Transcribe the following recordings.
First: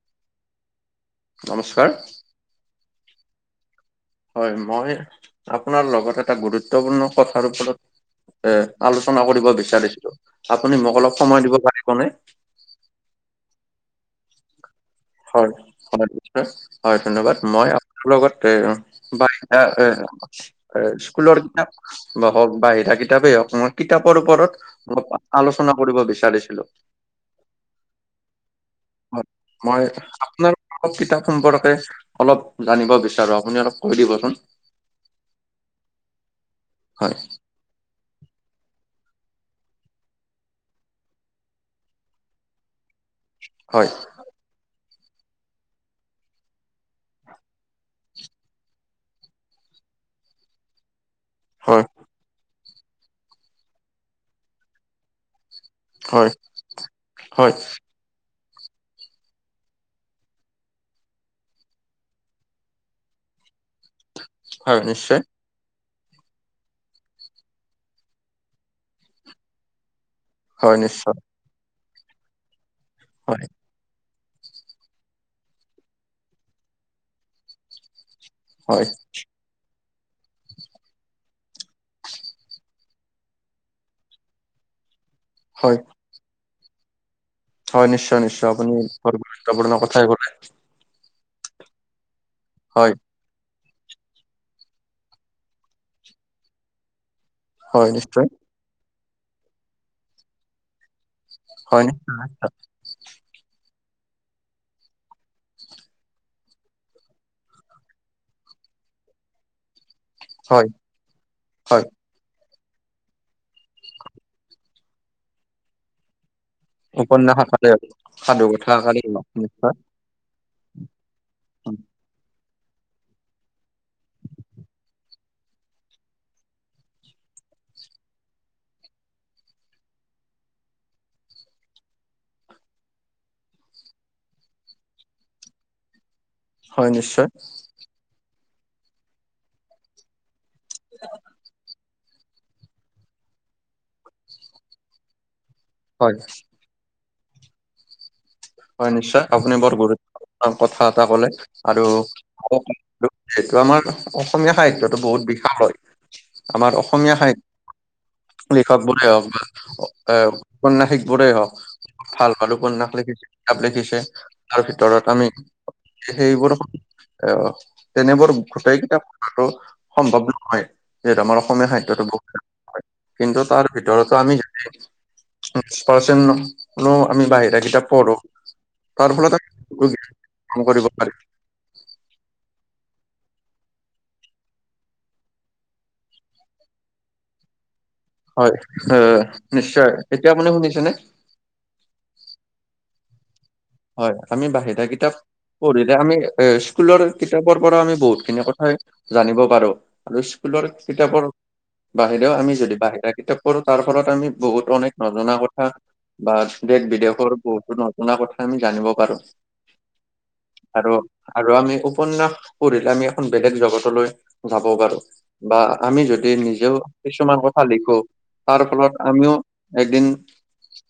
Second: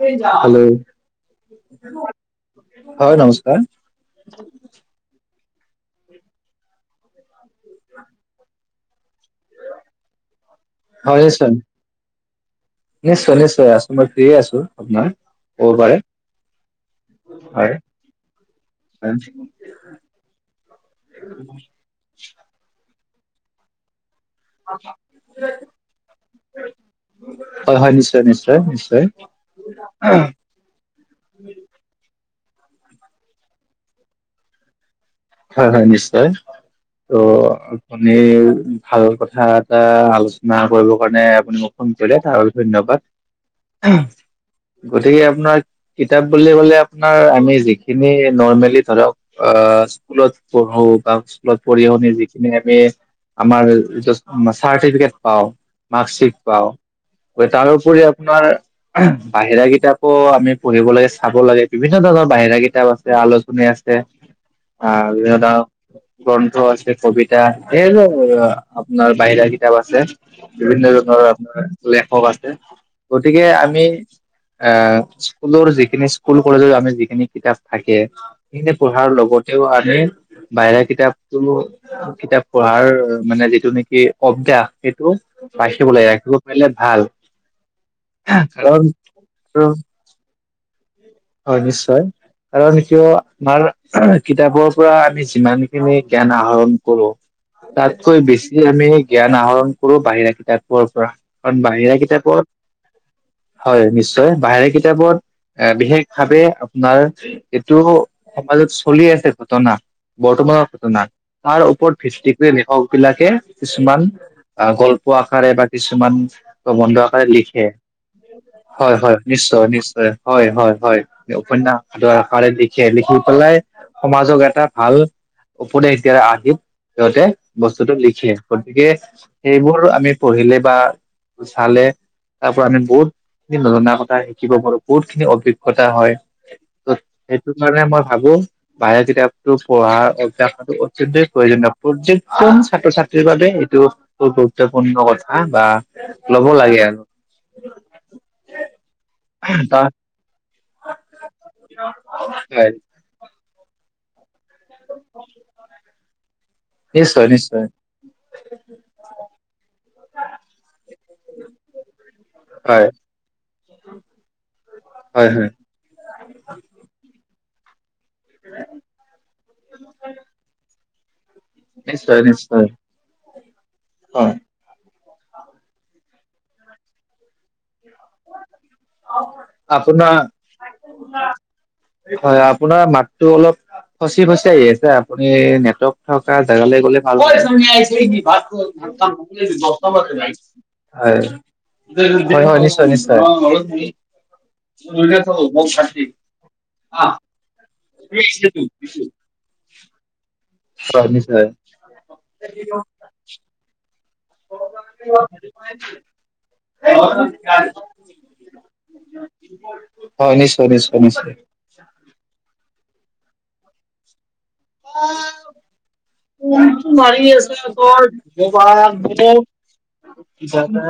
Hello, নমস্কাৰ হয় নমস্কাৰ। হয়, মই আপোনাৰ লগত, এটা গুৰুত্বপূৰ্ণ কথাৰ ওপৰত এ, আলোচনা কৰিব বিচাৰিছিলো। আপুনি মোক হয় অলপ সময় নিশ্চয় দিব পাৰিবনে? নিশ্চয়, নিশ্চয়, আছো মই ফ্ৰিয়ে আছো। আপোনাৰ হয়, ক'ব পাৰে হয়, নিশ্চয়। হয়, ধন্যবাদ মই হয় আপোনাৰ লগত, এ, বা, এ স্কুলৰ কিতাপ হওঁক, বাহিৰা কিতাপেই হ'ওক, মই কিতাপৰ ওপৰত অ, আলোচনা কৰিব বিচাৰিছিলো। হয়, হয়, নিশ্চয়, নিশ্চয়, নিশ্চয়। অ, কিতাপ সম্পৰ্কে অলপ জানিব বিচাৰো আপুনি অলপ কৈ দিবচোন। হয়, হয়, নিশ্চয়, ত, হয় আপুনি ভাল কথা এটা, আলোচনা কৰিবৰ কাৰণে, আপুনি মোক ফোন কৰিলে তাৰ ধন্যবাদ, হয় গতিকে আপোনাৰ কিতাপ বুলি ক'লে আপোনাৰ, আমি যিখিনি নৰ্মেলি ধৰক অ, স্কুলত পঢ়ো বা স্কুলত পঢ়ি হয় শুনি যিখিনি আমি আমাৰ, চাৰ্টিফিকেট পাওঁ। হয় মাৰ্কছিট পাওঁ, হয় তাৰোপৰি আপোনাৰ বাহিৰা কিতাপো আমি পঢ়িব লাগে চাব লাগে, বিভিন্ন ধৰণৰ বাহিৰা কিতাপ আছে, আলোচনী আছে। হয় নিশ্চয় [inaudible] গ্ৰন্থ আছে, কবিতা, এইযে আপোনাৰ বাহিৰা কিতাপ আছে। হয় বিভিন্ন নিশ্চয় ধৰনৰ আপোনাৰ লেখক আছে, গতিকে হয় আমি আহ, স্কুলৰ যিখিনি স্কুল কলেজত আমি যিখিনি কিতাপ থাকে, সেইখিনি হয় পঢ়াৰ লগত তেওঁ আমি, বাহিৰা কিতাপতো কিতাপ পঢ়াৰ মানে যিটো নেকি অভ্যাস, সেইটো হয়, পাইচটো ওলাই ৰাখিব পাৰিলে, ভাল। হয়, নিশ্চয়, নিশ্চয়, আপুনি কাৰণ ব, গুৰুত্বপূৰ্ণ কথাই ক'লে। হয় নিশ্চয়, কাৰণ হয়, কিয় আমাৰ কিতাপৰ পৰা আমি যিমান খিনি জ্ঞান আহৰণ কৰো, হয় তাতকৈ নিশ্চয়, বেছি আমি জ্ঞান আহৰণ কৰো, বাহিৰা কিতাপৰ পৰা, কাৰণ হয় নি- বাহিৰা কিতাপত হয় নিশ্চয়, বাহিৰা কিতাপত এ, বিশেষ ভাবে আপোনাৰ, এইটো সমাজত চলি আছে, ঘটনা। বৰ্তমানৰ হয় ঘটনা তাৰ হয় ওপত ভিষ্টিকৰ লিখক বিলাকে কিছুমান গল্প আকাৰে বা কিছুমান প্ৰবন্ধ আকাৰে উপন্যাস লিখে হওক, সাধু কথা হয় আকাৰে হয় হওক, নিশ্চয় নিশ্চয় হয় হয় হয় উপন্যস শুদ্ধ আকাৰে লিখে, লিখি পেলাই সমাজক এটা ভাল উপদেশ দিয়াৰ আৰ্হিত সিহঁতে বস্তুটো লিখে গতিকে সেইবোৰ আমি পঢ়িলে বা চালে তাৰ পৰা আমি বহুতখিনি নজনা কথা শিকিব পাৰো, বহুতখিনি অভি জ্ঞতা হয়। হয় নিশ্চয়। মানে মই ভাবো বাহেয়ত কিতাপটো পঢ়া অভ্যাসো অত্যন্তই প্ৰয়োজনীয়। প্ৰৰ্যেকজন ছাত্ৰ-ছাত্ৰীৰ বাবে এইটো খুব গুৰুত্বপূৰ্ণ কথা বা হয় ল'ব লাগে আৰু হয় নিশ্চয় আপুনি বৰ গুৰুত্বপূৰ্ণ কথা এটা কলে আৰু হয় যিহেটো আমাৰ অসমীয়া সাহিত্যটো বহুত বিশাল হয় আমাৰ অসমীয়া নিশ্চয় নিশ্চয় সাহিত্য লিখক বোৰে হওঁক বা এ উপন্যাসিক বোৰে হক ভাল পালো হয় উপন্যাস লিখি লিখিছে তাৰ ভিতৰত আমি হয় হয় সেইবোৰক অ তেনেবোৰ গোটেইকেইটা কৰাটো সম্ভৱ নহয় যিহেতটো আমাৰ অসমীয়া খাদ্যটো নিশ্চয় নিশ্চয় কিন্তু তাৰ ভিতৰতো হয় আমি যদি বিশ পৰ্চেন হলোঁ আমি বাহিৰা কিতাপ পঢ়ো তাৰ ফলত আমি আপোনা কাম কৰিব পাৰি হয় আপোনাৰ মাতটো অলপ ফচি ফচি আহি আছে আপুনি নেটৱৰ্ক থকা জেগালে গলে ভাল হব। হয়, হয় আহ নিশ্চয় এতিয়া আপুনি শুনিছেনে হয় হয় নিশ্চয় নিশ্চয় হয় আমি বাহিৰা কিতাপ পঢ়িলে আমি এ স্কুলৰ কিতাপৰ পৰা আমি বহুতখিনি কথাই জানিব পাৰোঁ আৰু স্কুলৰ হয় কিতাপৰ নিশ্চয় বাহিৰেও আমি যদি বাহিৰা কিতাপ পঢ়ো তাৰ ফলত আমি বহুত অনেক নজনা কথা বা দেশ-বিদেশৰ বহুতো নজনা কথা আমি জানিব পাৰো হয় নিশ্চয় আৰু নিশ্চয় নিশ্চয় আৰু আমি উপন্যাস পঢ়িলে আমি এখন বেলেগ জগতলৈ যাব পাৰো বা আমি যদি নিজেও কিছুমান কথা লিখো তাৰ ফলত আমিও এদিন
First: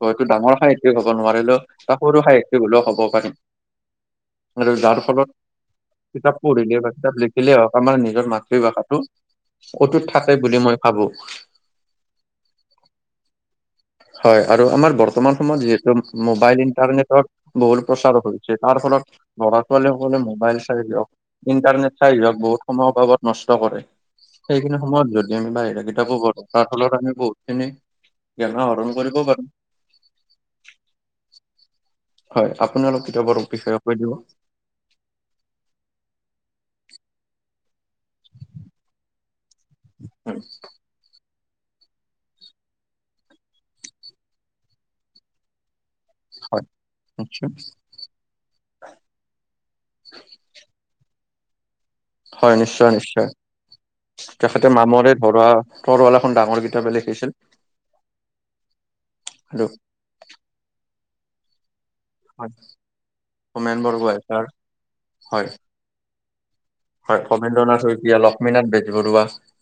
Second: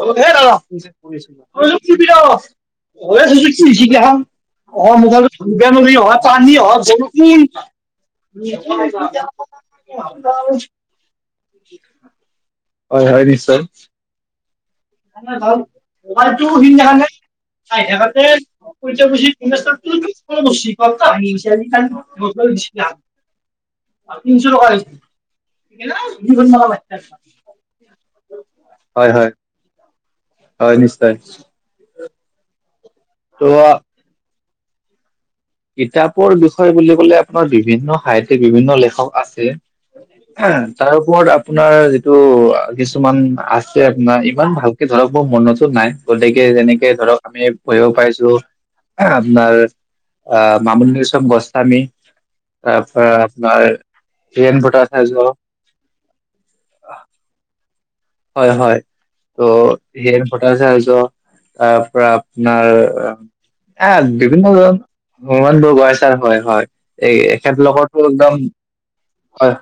হয়তো ডাঙৰ সাহিত্যিক হব নোৱাৰিলও সৰু সাহিত্যক হ'লেও হ'ব পাৰিম আৰু যাৰ ফলত কিতাপ পঢ়িলে বা কিতাপ লিখিলে হওঁক আমাৰ নিজৰ মাত তৃ ভাষাটো অতুত থাকে বুলি মই ভাবো হয় হয় নিশয় হয় আৰু আমাৰ বৰ্তমান সময়ত যিহেতু মোবাইল ইণ্টাৰনেটত বহুল প্ৰচাৰ হৈছে তাৰ ফলত ল'ৰা-ছোৱালীসকলে মোবাইল চাই জওক ইণ্টাৰনেট চাই জওক বহুত সময়ৰ অভাবত নষ্ট কৰে সেইখিনি সময়ত যদি আমি বাহিৰা কিতাপো পঢ়ো তাৰ ফলত আমি বহুত খিনি জ্ঞান আহৰণ হয় কৰিব হয় পাৰো হয় নিশ্চয় হয় আপোনালোক কিতাপৰ ত' বিষয়ে কৈ দিব কিতাপৰ বিষয়ে বুলি ক'লে আপোনাৰ বিভিন্ন সাহিত্যিক, বিভিন্ন লেখক আছে তাৰ ওপৰত আপোনাৰ যিটো কিছুমান আছে আপোনাৰ, ইমান ভালকে ধৰক মোৰ মনতো নাই। গতিকে, হয় যেনেকৈ ধৰক নিশ্চয় আমি পঢ়িব পাইছো আপোনাৰ আহ' মামণি ৰয়ছম গোস্বামী- হয় নিশ্চয় তাৰপৰা নিশ্চয়। আপোনাৰ হীৰেন তেখেতে মামৰে ভ্টাচাৰ্য। ধৰা 'তৰোৱাল' এখন ডাঙৰ কিতাপে লিখিছিল। হয় হয়। আৰু ত' হীৰেণ ভটাচাৰ্য তাৰপৰা হয় আপোনাৰ হোমেন এ বৰগোহাঁই বিভিন্ন ছাৰ হয় ধৰণৰ [unintelligible] হয় হয়, হয় ভবেন্দ্ৰ এখেতৰ নাথ লগতো শইকীয়া, একদম, লক্ষ্মীনাথ বেজবৰুৱা হয়,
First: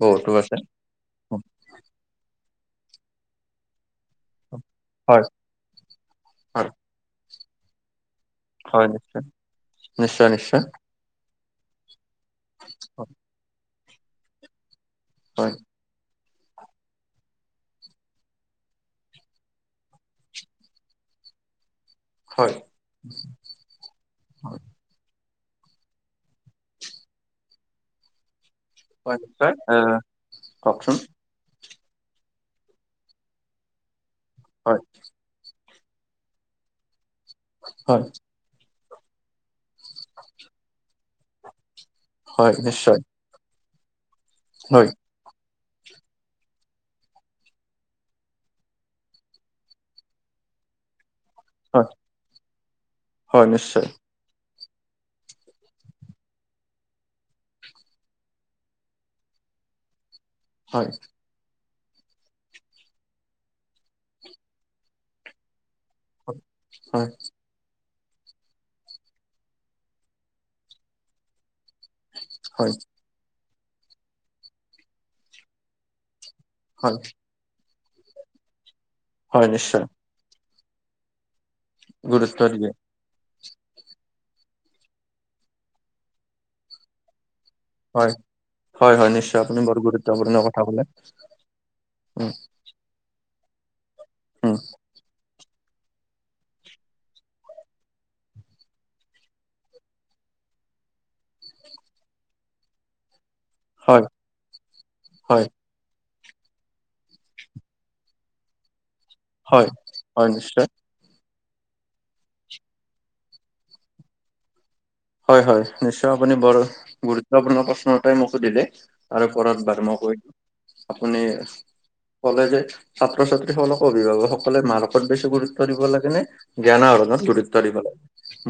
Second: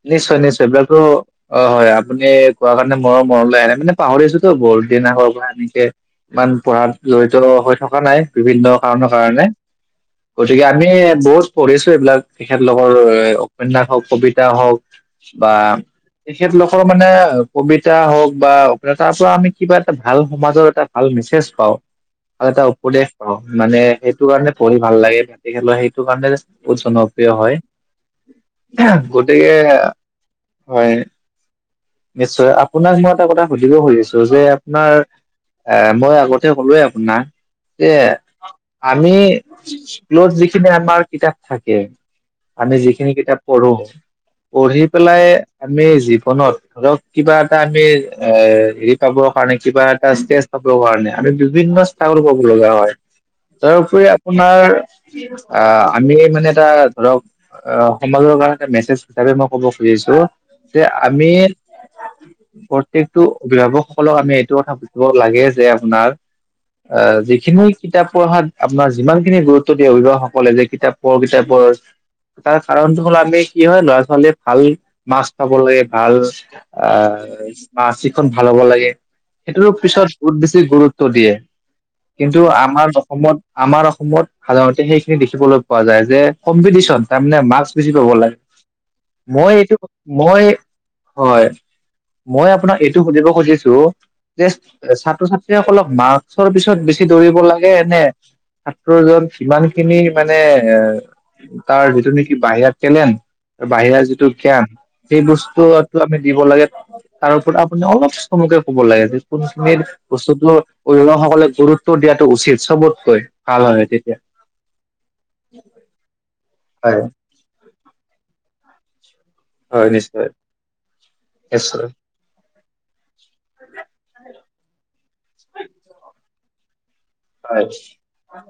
বহুতো নিশ্চয় আছে। নিশ্চয়- অ' অঁ' হয়, আপুনি কোৱা কাৰণে মোৰো মনলৈ আহে মানে পাহৰি আছো- টো বহু দিনৰ হয় আগৰ পৰা এনেকে ইমান হয় পঢ়াত জঢ়িত হৈ থকা নাই - বিভিন্ন হয় কাৰণৰ নিশ্চয় কাৰণে। নিশ্চয় নিশ্চয় গতিকে আমি বহুত পঢ়িছো এইবিলাক তেখেতলোকৰ এ উপন্যাস হওক, কবিতা হওক হয় বা তেখেতলোকৰ মানে কবিতা হওক বা তাৰপৰা আমি কিবা এটা ভাল সমাজৰ এটা ভাল মেছেজ পাওঁ। আৰু হয়। এটা উপদেশ পাওঁ। মানে সেইটো কাৰণে পঢ়ি ভাল লাগে। তেখেতৰ সেইটো কাৰণে বহুত জনপ্ৰিয় হয়। [unintelligible] হয় নিশ্চয় গতিকে, এ হয়। কওকচোন নিশ্চয়, আপোনাক মই এটা কথা সুধিব খুজিছো যে হয় আপোনাৰ এ মই আগতে কলোঁৱেই আপোনাক যে হয় আমি স্কুলত যিখিনি আমাৰ কিতাপ থাকে, হয় আমি নিশ্চয় যিখিনি কিতাপ পঢ়ো, পঢ়ি হয় পেলাই আমি জীৱনৰ- ধৰক কিবা এটা আমি এ হেৰি পাবৰ কাৰণে কিবা এটা ষ্টেজ পাবৰ কাৰণে আমি হয় [unintelligible] তেওঁলোকক [unintelligible] লগা হয়। হয় নিশ্চয় তাৰোপৰি আপোনাৰ আহ' আমি মানে এটা ধৰক অ' সমাজৰ কাৰনে মেছেজ হিচাপে মই ক'ব খুজিছো যে হয় আমি প্ৰত্যেকটো অভিভাৱকসকলক আমি এইটো কথা ক'ব লাগে যে আপোনাৰ হয় অ' যি [unintelligible] কিতাপ পঢ়াত আপোনাৰ যিমান খিনি গুৰুত্ব দিয়ে অভিভাৱকসকলে যে কিতাপ পঢ় কিতাপ পঢ়। তাৰ হয় কাৰণটো হ'ল আমি কি হয় ল'ৰা ছোৱালীয়ে ভাল মাৰ্কছ পাব লাগে ভাল হয় আহ' মাৰ্কচিটখন ভাল হ'ব লাগে। হয় সেইটোৰো নিশ্চয় পিছত বহুত বেছি গুৰুত্ব দিয়ে। গুৰুত্ব কিন্তু দিয়ে আমাৰ অসমত আমাৰ অসমত সাধাৰণতে সেইখিনি দেখিবলৈ পোৱা যায় যে কম্পিটিচন তাৰমানে মাৰ্কছ বেছি পাব হয় হয় হয় লাগে। নিশ্চয় আপুনি মই বৰ এইটো গুৰুত্বপূৰ্ণ মই কথা কলে হয়। উম মই আপোনাক এইটো সুধিব খুজিছো যে উম ছাত্ৰ ছাত্ৰী সকলক মাৰ্কছৰ পিছত বেছি দৌৰিব লাগে নে ছাত্ৰজন যিমান খিনি মানে এ তাৰ যিটো নেকি বাহিৰা টেলেণ্ট, বাহিৰা হয় যিটো জ্ঞান সেই হয় বস্তুটো এইটো আমি দিব লাগে, তাৰ ওপৰত আপুনি অলপ চমুকৈ ক'ব লাগে যে হয় কোনখিনিৰ হয় বস্তুতো নিশ্চয় অভিভাৱকসকলে গুৰুত্ব দিয়াটো উচিত চবতকৈ ভাল হয় তেতিয়া। হয় হয়, নিশ্চয়। আপুনি বৰ হয় গুৰুত্বপূৰ্ণ প্ৰশ্ন এটাই মোক সুধিলে। তাৰ ওপৰত বাৰু হয় মই কৰিম। নিশ্চয় আপুনি নিশ্চয় ক'লে যে ছাত্ৰ-ছাত্ৰীসকলক অভিভাৱকসকলে মাৰ্কত বেছি গুৰুত্ব দিব লাগে নে- জ্ঞান আহৰণত গুৰুত্ব হয় দিব লাগে।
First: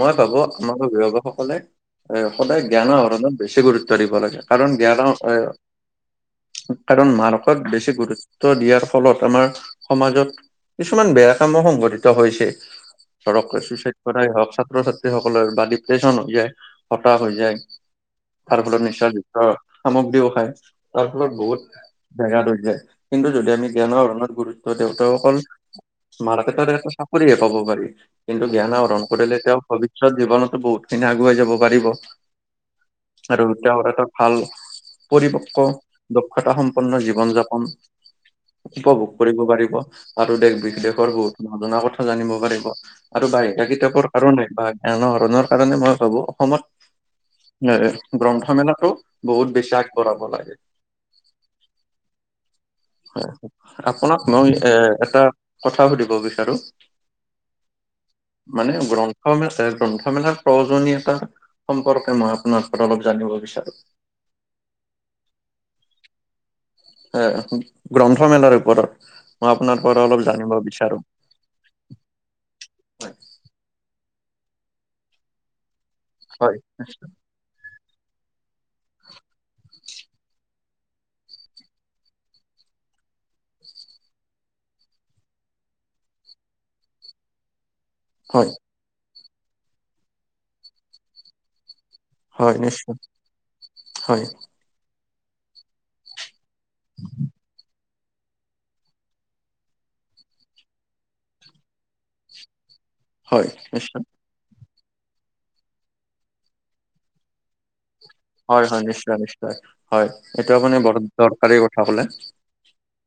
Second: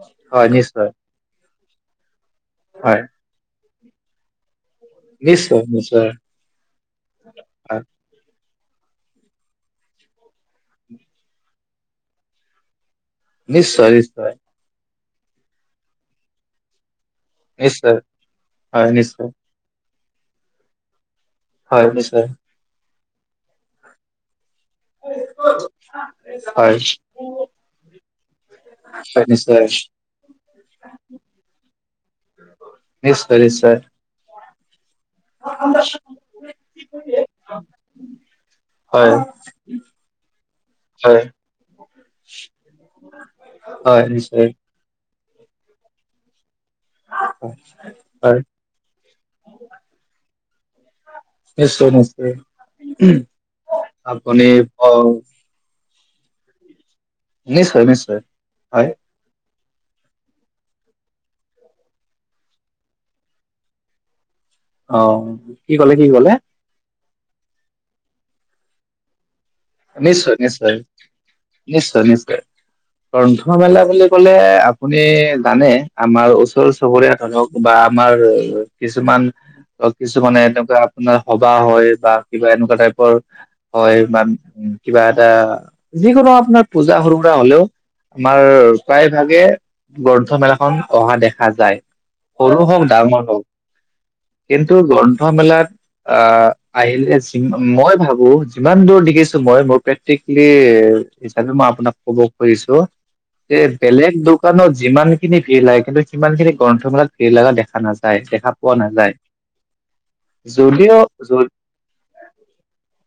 মই ভাবো হয় আমাৰ নিশ্চয় অভিভাৱক সকলে এ সদায় জ্ঞানৰ হয় আহৰণত বেছি গুৰুত্ব দিব লাগে। কাৰণ জ্ঞানৰ এই নিশ্চয় নিশ্চয় কাৰণ মাৰ্কত হয় বেছি গুৰুত্ব দিয়াৰ ফলত আমাৰ সমাজত কিছুমান বেয়া কামো সংঘটিত হৈছে। ধৰক নিশ্চয় ছুইচাইড কৰাই নিশ্চয় হওক ছাত্ৰ-ছাত্ৰীসকলৰ বা ডিপ্ৰেছন হৈ যায়। হতাশ হৈ যায়। নিশ্চয় তাৰফলত হয় নিশ্চয়, নিচাযুক্ত সামগ্ৰীবোৰ খায়। তাৰফলত বহুত হয় নিশ্চয়, ব্যাঘাত হৈ যায়। কিন্তু যদি আমি জ্ঞানৰ আহৰণত গুৰুত্ ত' দেউতাকসকল মাৰ্কেটত হয়, এটাত চাকৰিয়ে পাব পাৰি। কিন্তু জ্ঞান আহৰণ হয় কৰিলে তেওঁ নিশ্চয়। ভৱিষ্যত জীৱনতো বহুতখিনি আগুৱাই যাব পাৰিব। নিশ্চয় আৰু নিশ্চয়, তেওঁৰ এটা ভাল পৰিপক্ ক দক্ষতা সম্পন্ন জীৱন যাপন উপভোগ হয়, কৰিব পাৰিব আৰু দেশ বিদেশৰ হয়, বহুত নজনা কথা জানিব পাৰিব। আৰু বাহিৰা হয় কিতাপত আৰু নিশ্চয়, নেপায়। এনেধৰণৰ কাৰণে মই ভাৱোঁ অসমত এ হয়, গ্ৰন্থমেলাটো বহুত বিশ্বাস কৰাব লাগে। নিশ্চয় নিশ্চয়। হয়, আপোনাক আপুনি মই এ অ', এটা কথা সুধিব বিচাৰো। নিশ্চয় নিশ্চয়। মানে, হয়, গ্ৰন্থমে গ্ৰন্থমেলাক প্ৰয়োজনীয়তা সম্পৰ্কে মই আপোনাৰ পৰা অলপ জানিব বিচাৰো। অঁ কি কলে, কি কলে? এ এখন গ্ৰন্থমেলাৰ ওপৰত। মই আপোনাৰ প নিশ্চয়, নিশ্চয়। নিশ্চয়, নিশ্চয়। গ্ৰন্থমেলা বুলি ক'লে আপুনি জানে আমাৰ হয় ওচৰ-চুবুৰীয়া ধৰক বা আমাৰ কিছুমান ত' কিছুমানে এনেকুৱা আপোনাৰ সভা হয় বা কিবা এনেকুৱা টাইপৰ হয় মান কিবা এটা যিকোনো আপোনাৰ পূজা সৰু সুৰা হ'লেও আমাৰ হয় প্ৰায় ভাগে গ্ৰন্থমেলাখন অহা দেখা যায় হয় সৰু হওঁক, নিশ্চয় ডাঙৰ হওঁক। হয় কিন্তু গ্ৰন্থমেলাত আঁ--আহিলে চিনি পাম মই ভাৱোঁ, যিমান দূৰ দেখিছ দেখিছোঁ মই মোৰ প্ৰেক্টিকেলি হিচাপে মই আপোনাক ক'ব খুজিছো হয় যে নিশ্চয় বেলেগ দোকানত যিমান খিনি ভিৰ লাগে কিন্তু সিমান খিনি গ্ৰন্থমেলাত ভিৰ লগা দেখা নাযায়। দেখা হয়, পোৱা হয় নাযায় নিশ্চয় নিশ্চয়। হয়, এইটো আপুনি যদিও বহুত দৰকাৰী কথা ক'লে।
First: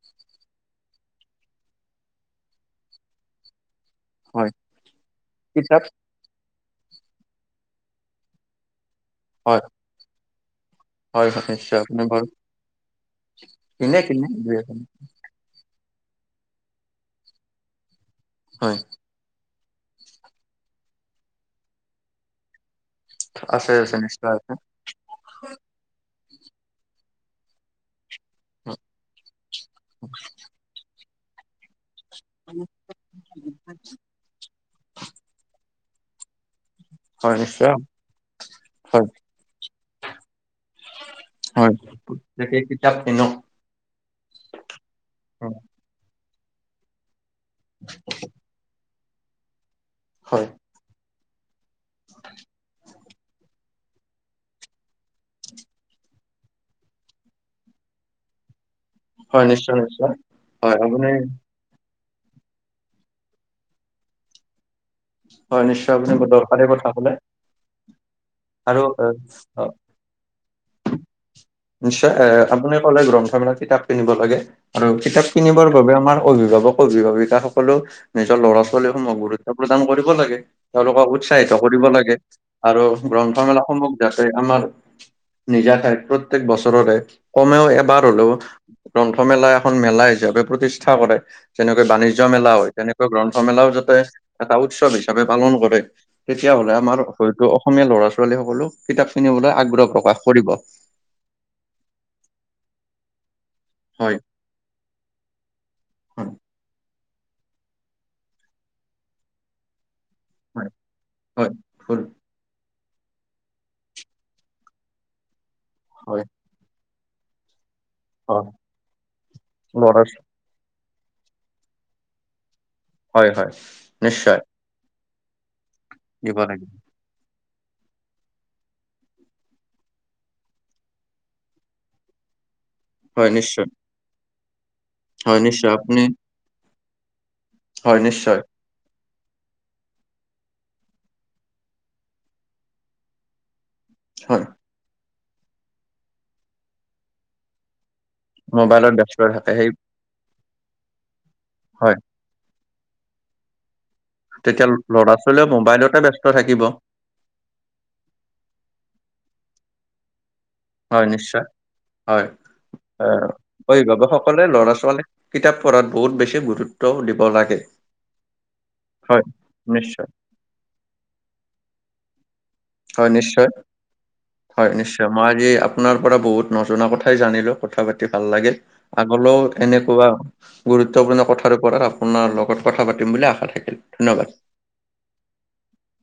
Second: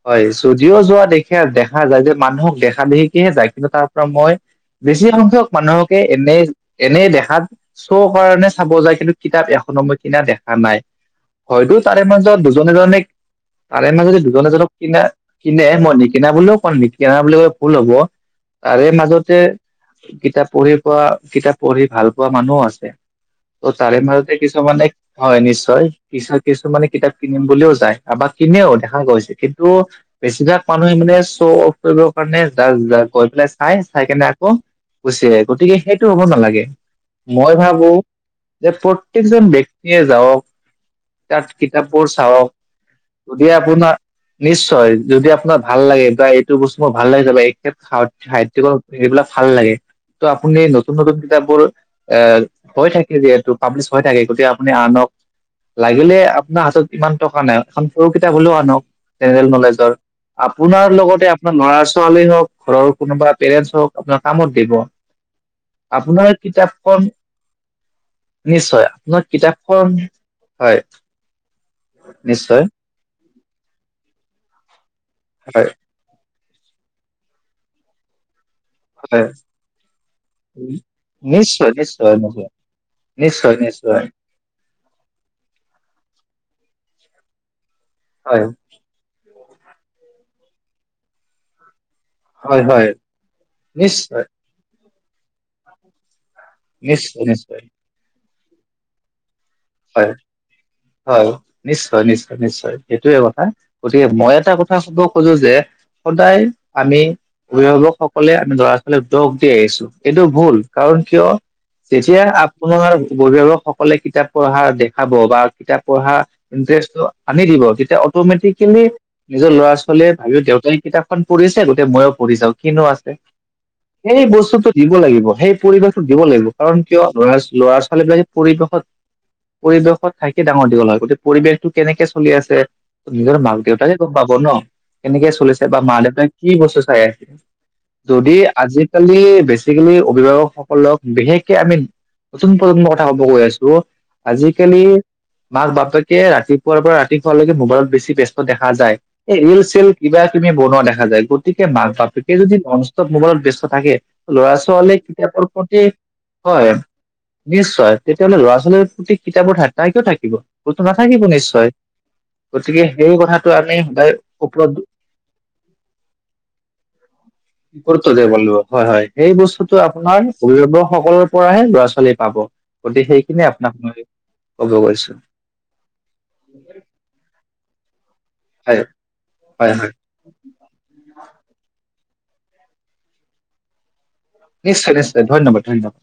হয়, যদিও যোৱা দেখে, দেখা যায় যে মানুহক দেখা দেখিকেহে যায় কিন্তু তাত ত ' মই হয় বেছি সংখ্যক কিতাপ মানুহকে- এনেই, এনেই দেখাত শ্ব' কাৰণে চাব যায়। কিন্তু কিতাপ হয় এখনো মই কিনা দেখা নাই। হয় হয় হয়তো নিশ্চয় তাৰে আপুনি বাৰু মাজত দুজন, এজনে, তাৰে কিনে মাজতে কিনে দুজন, দুই এজনক এখন কিনা কিনে। মই নিকিনা বুলিও কল নিকিনা বুলি ক'লেও ভুল হ'ব। হয় তাৰে মাজতে কিতাপ পঢ়ি পোৱা, কিতাপ পঢ়ি ভাল পোৱা মানুহো আছে। আছে ত' আছে তাৰে নিশ্চয় মাজতে আছে কিছুমানে হয়, নিশ্চয়। কিছু কিছুমানে কিতাপ কিনিম বুলিও যায়। তাৰপৰা কিনেও, দেখা গৈছে কিন্তু বেছিভাগ মানুহে মানে শ্ব' কৰিবৰ কাৰণে যা-যায়। গৈ পেলাই চাই, চাই কেনে আকৌ গুচি আহে। গতিকে, সেই টো হ'ব নালাগে। হয় মই নিশ্চয় ভাৱোঁ যে হয় প্ৰত্যেকজন ব্যক্তিয়ে যাওক তাত হয় কিতাপবোৰ চাওক, গতিকে কিতাপ কিনক যদি আপ আপোনাৰ নিশ্চয়, যদি উম, আপোনাৰ ভাল লাগে বা এইটো বস্তু মোৰ ভাল লাগিছে বা এই এই সাহত্ সাহিত্যিকৰ সেইবিলাক ভাল লাগে। ত' হয় আপুনি নতুন নতুন কিতাপবোৰ- এ হয় থাকে যিহেতু পাব্লিছ হৈ থাকে গতিকে আপুনি আনক লাগিলে আপোনাৰ হাতত ইমান টকা নাই এখন সৰু কিতাপ হলেওঁ আনক। হয়। জেনেৰেল নিশ্চয়, নলেজৰ নিশ্চয়। হয় আপোনাৰ আপুনি লগতে আপোনাৰ লৰা-ছোৱালী হওঁক ঘৰৰ কোনোবা পেৰেন্টছ হওঁক আপোনাৰ কামত দিব। হয় নিশ্চয় আপুনি বৰ আপোনাৰ দৰকাৰী কথা কিতাপখন ক'লে আৰু নিশ্চয়। অ, আপোনাৰ অ, কিতাপখন, হয়। নিশ্চয়। এ আপুনি কলে গ্ৰন্থমেলাত কিতাপ কিনিব লাগে আৰু কিতাপ কিনিবৰ হয় বাবে আমাৰ অভিভাৱক অভিভাৱিকা সকলো নিজৰ ল'ৰা ছ ৱালীসমূহক হয় গুৰুত্ব প্ৰদান কৰিব লাগে, তেওঁলোকক উৎসাহিত নিশ্চয় কৰিব নিশ্চয় লাগে। নিশ্চয় আৰু নিশ্চয় গ্ৰন্থমেলাসমূহ নিশ্চয় যাতে আমাৰ নিজা ঠাইত প্ৰত্যেক বছৰৰে কমেও এবাৰ হলেওঁ হয় গ্ৰন্থমেলা এখন মেলা হিচাপে প্ৰতিষ্ঠা কৰে, যেনেকৈ বাণিজ্য মেলা হয় তেনেকৈ গ্ৰন্থমেলাও যাতে নিশ্চয় এটা উৎসৱ হিচাপে পালন কৰে। তেতিয়া হ'লে আমাৰ নিশ্চয় হয়তো নিশ্চয় অসমীয়া ল'ৰা ছোৱালী সকলেও কিতাপ কিনিবলৈ আগ্ৰহ হয় প্ৰকাশ কৰিব। হয়, নিশ্চয় নিশ্চয় নিশ্চয় সেইটোয়ে কথা। গতিকে হয় মই এটা কথা কব খোজো যে সদায় আমি অভিভাৱক সকলে আমি লৰা ছোৱালী দোষ দি আহিছো। এইটো ভুল। হয় কাৰণ কিয় হয়, ভুল যেতিয়া আপোনাৰ অভিভাৱক সকলে কিতাপ পঢ়া দেখাব বা কিতাপ পঢ়াৰ হয়, ইণ্টাৰেষ্টটো আনি দিব তেতিয়া হয়, অট'মেটিকেলি নিজৰ ল'ৰাৰ ল'ৰা-ছোৱালীয়ে ভাবিব, দেউতাই কিতাপখন পঢ়িছে গতিকে মইও পঢ়ি চাওঁ কিনো আছে। হয়, হয়, সেই নিশ্চয় বস্তুটো দিব লাগিব সেই পৰিৱেশটো দিব লাগিব। কাৰণ কিয় ল'ৰা ল'ৰা-ছোৱালী বিলাকে পৰিৱেশত পৰিৱেশত থাকি ডাঙৰ দীঘল হয়। গতিকে পৰিৱেশটো কেনেকে চলি আছে হয়, নিজৰ মাক নিশ্চয়, দেউতা কে গ'ম পাব ন', কেনেকে হয়, চলিছে নিশ্চয় বা মা আপুনি দেউতাই কি বস্তু চাই আছে। হয়, যদি নিশ্চয় আজি কালি বেচিকেলি অভিভাৱক সকলক বিশেষকে আমি নতুন প্ৰজন্ম কথা কব গৈ আছো হয়, আজিকালি মাক বাপেকে ৰাতিপুৱাৰ পৰা ৰাতি শোৱালৈকে মোবাইলত বেছি ব্যস্ত দেখা মোবাইলত যায় ব্যস্ত এই থাকে এ' সেই চেল কিবা কিবি বনোৱা দেখা যায়, গতিকে মাক হয়, বাপেকে যদি ননষ্টপ মোবাইলত ব্যস্ত থাকে ল'ৰা তেতিয়া ছোৱালী কিতাপৰ ল'ৰা-ছোৱালীয়েও প্ৰতি মোবাইলতে ব্যস্ত থাকিব। হয় নিশ্চয়। তেতিয়াহ'লে ল'ৰা ছোৱালীৰ প্ৰতি কিতাপৰ ধান্দা কিয় থাকিব? ক'তো নথাকিব নিশ্চয়। হয়, গতিকে সেই কথাটো আমি সদায় অভিভাৱক সকলে ওপৰত ল'ৰা ছোৱালী কিতাপ পঢ়াত বহুত বেছি গুৰুত্ব দিব লাগিব হয়, হয়, এই বস্তুটো নিশ্চয়, আপোনাৰ অভিভাৱক সকলৰ পৰাহে ল'ৰা ছোৱালী পাব, গতিকে হয়, নিশ্চয় সেইখিনিয়ে আপোনাক মই হয় কব নিশ্চয়। গৈছো। মই আজি আপোনাৰ পৰা বহুত নজনা কথাই জানিলো, কথা পাতি ভাল লাগিল। হয় আগলৈও হয় হয় এনেকুৱা গুৰুত্বপূৰ্ণ কথাৰ ওপৰত আপোনাৰ লগত কথা পাতিম বুলি আশা থাকিল ধন্যবাদ। নিশ্চয় নিশ্চয় ধন্যবাদ ধন্যবাদ।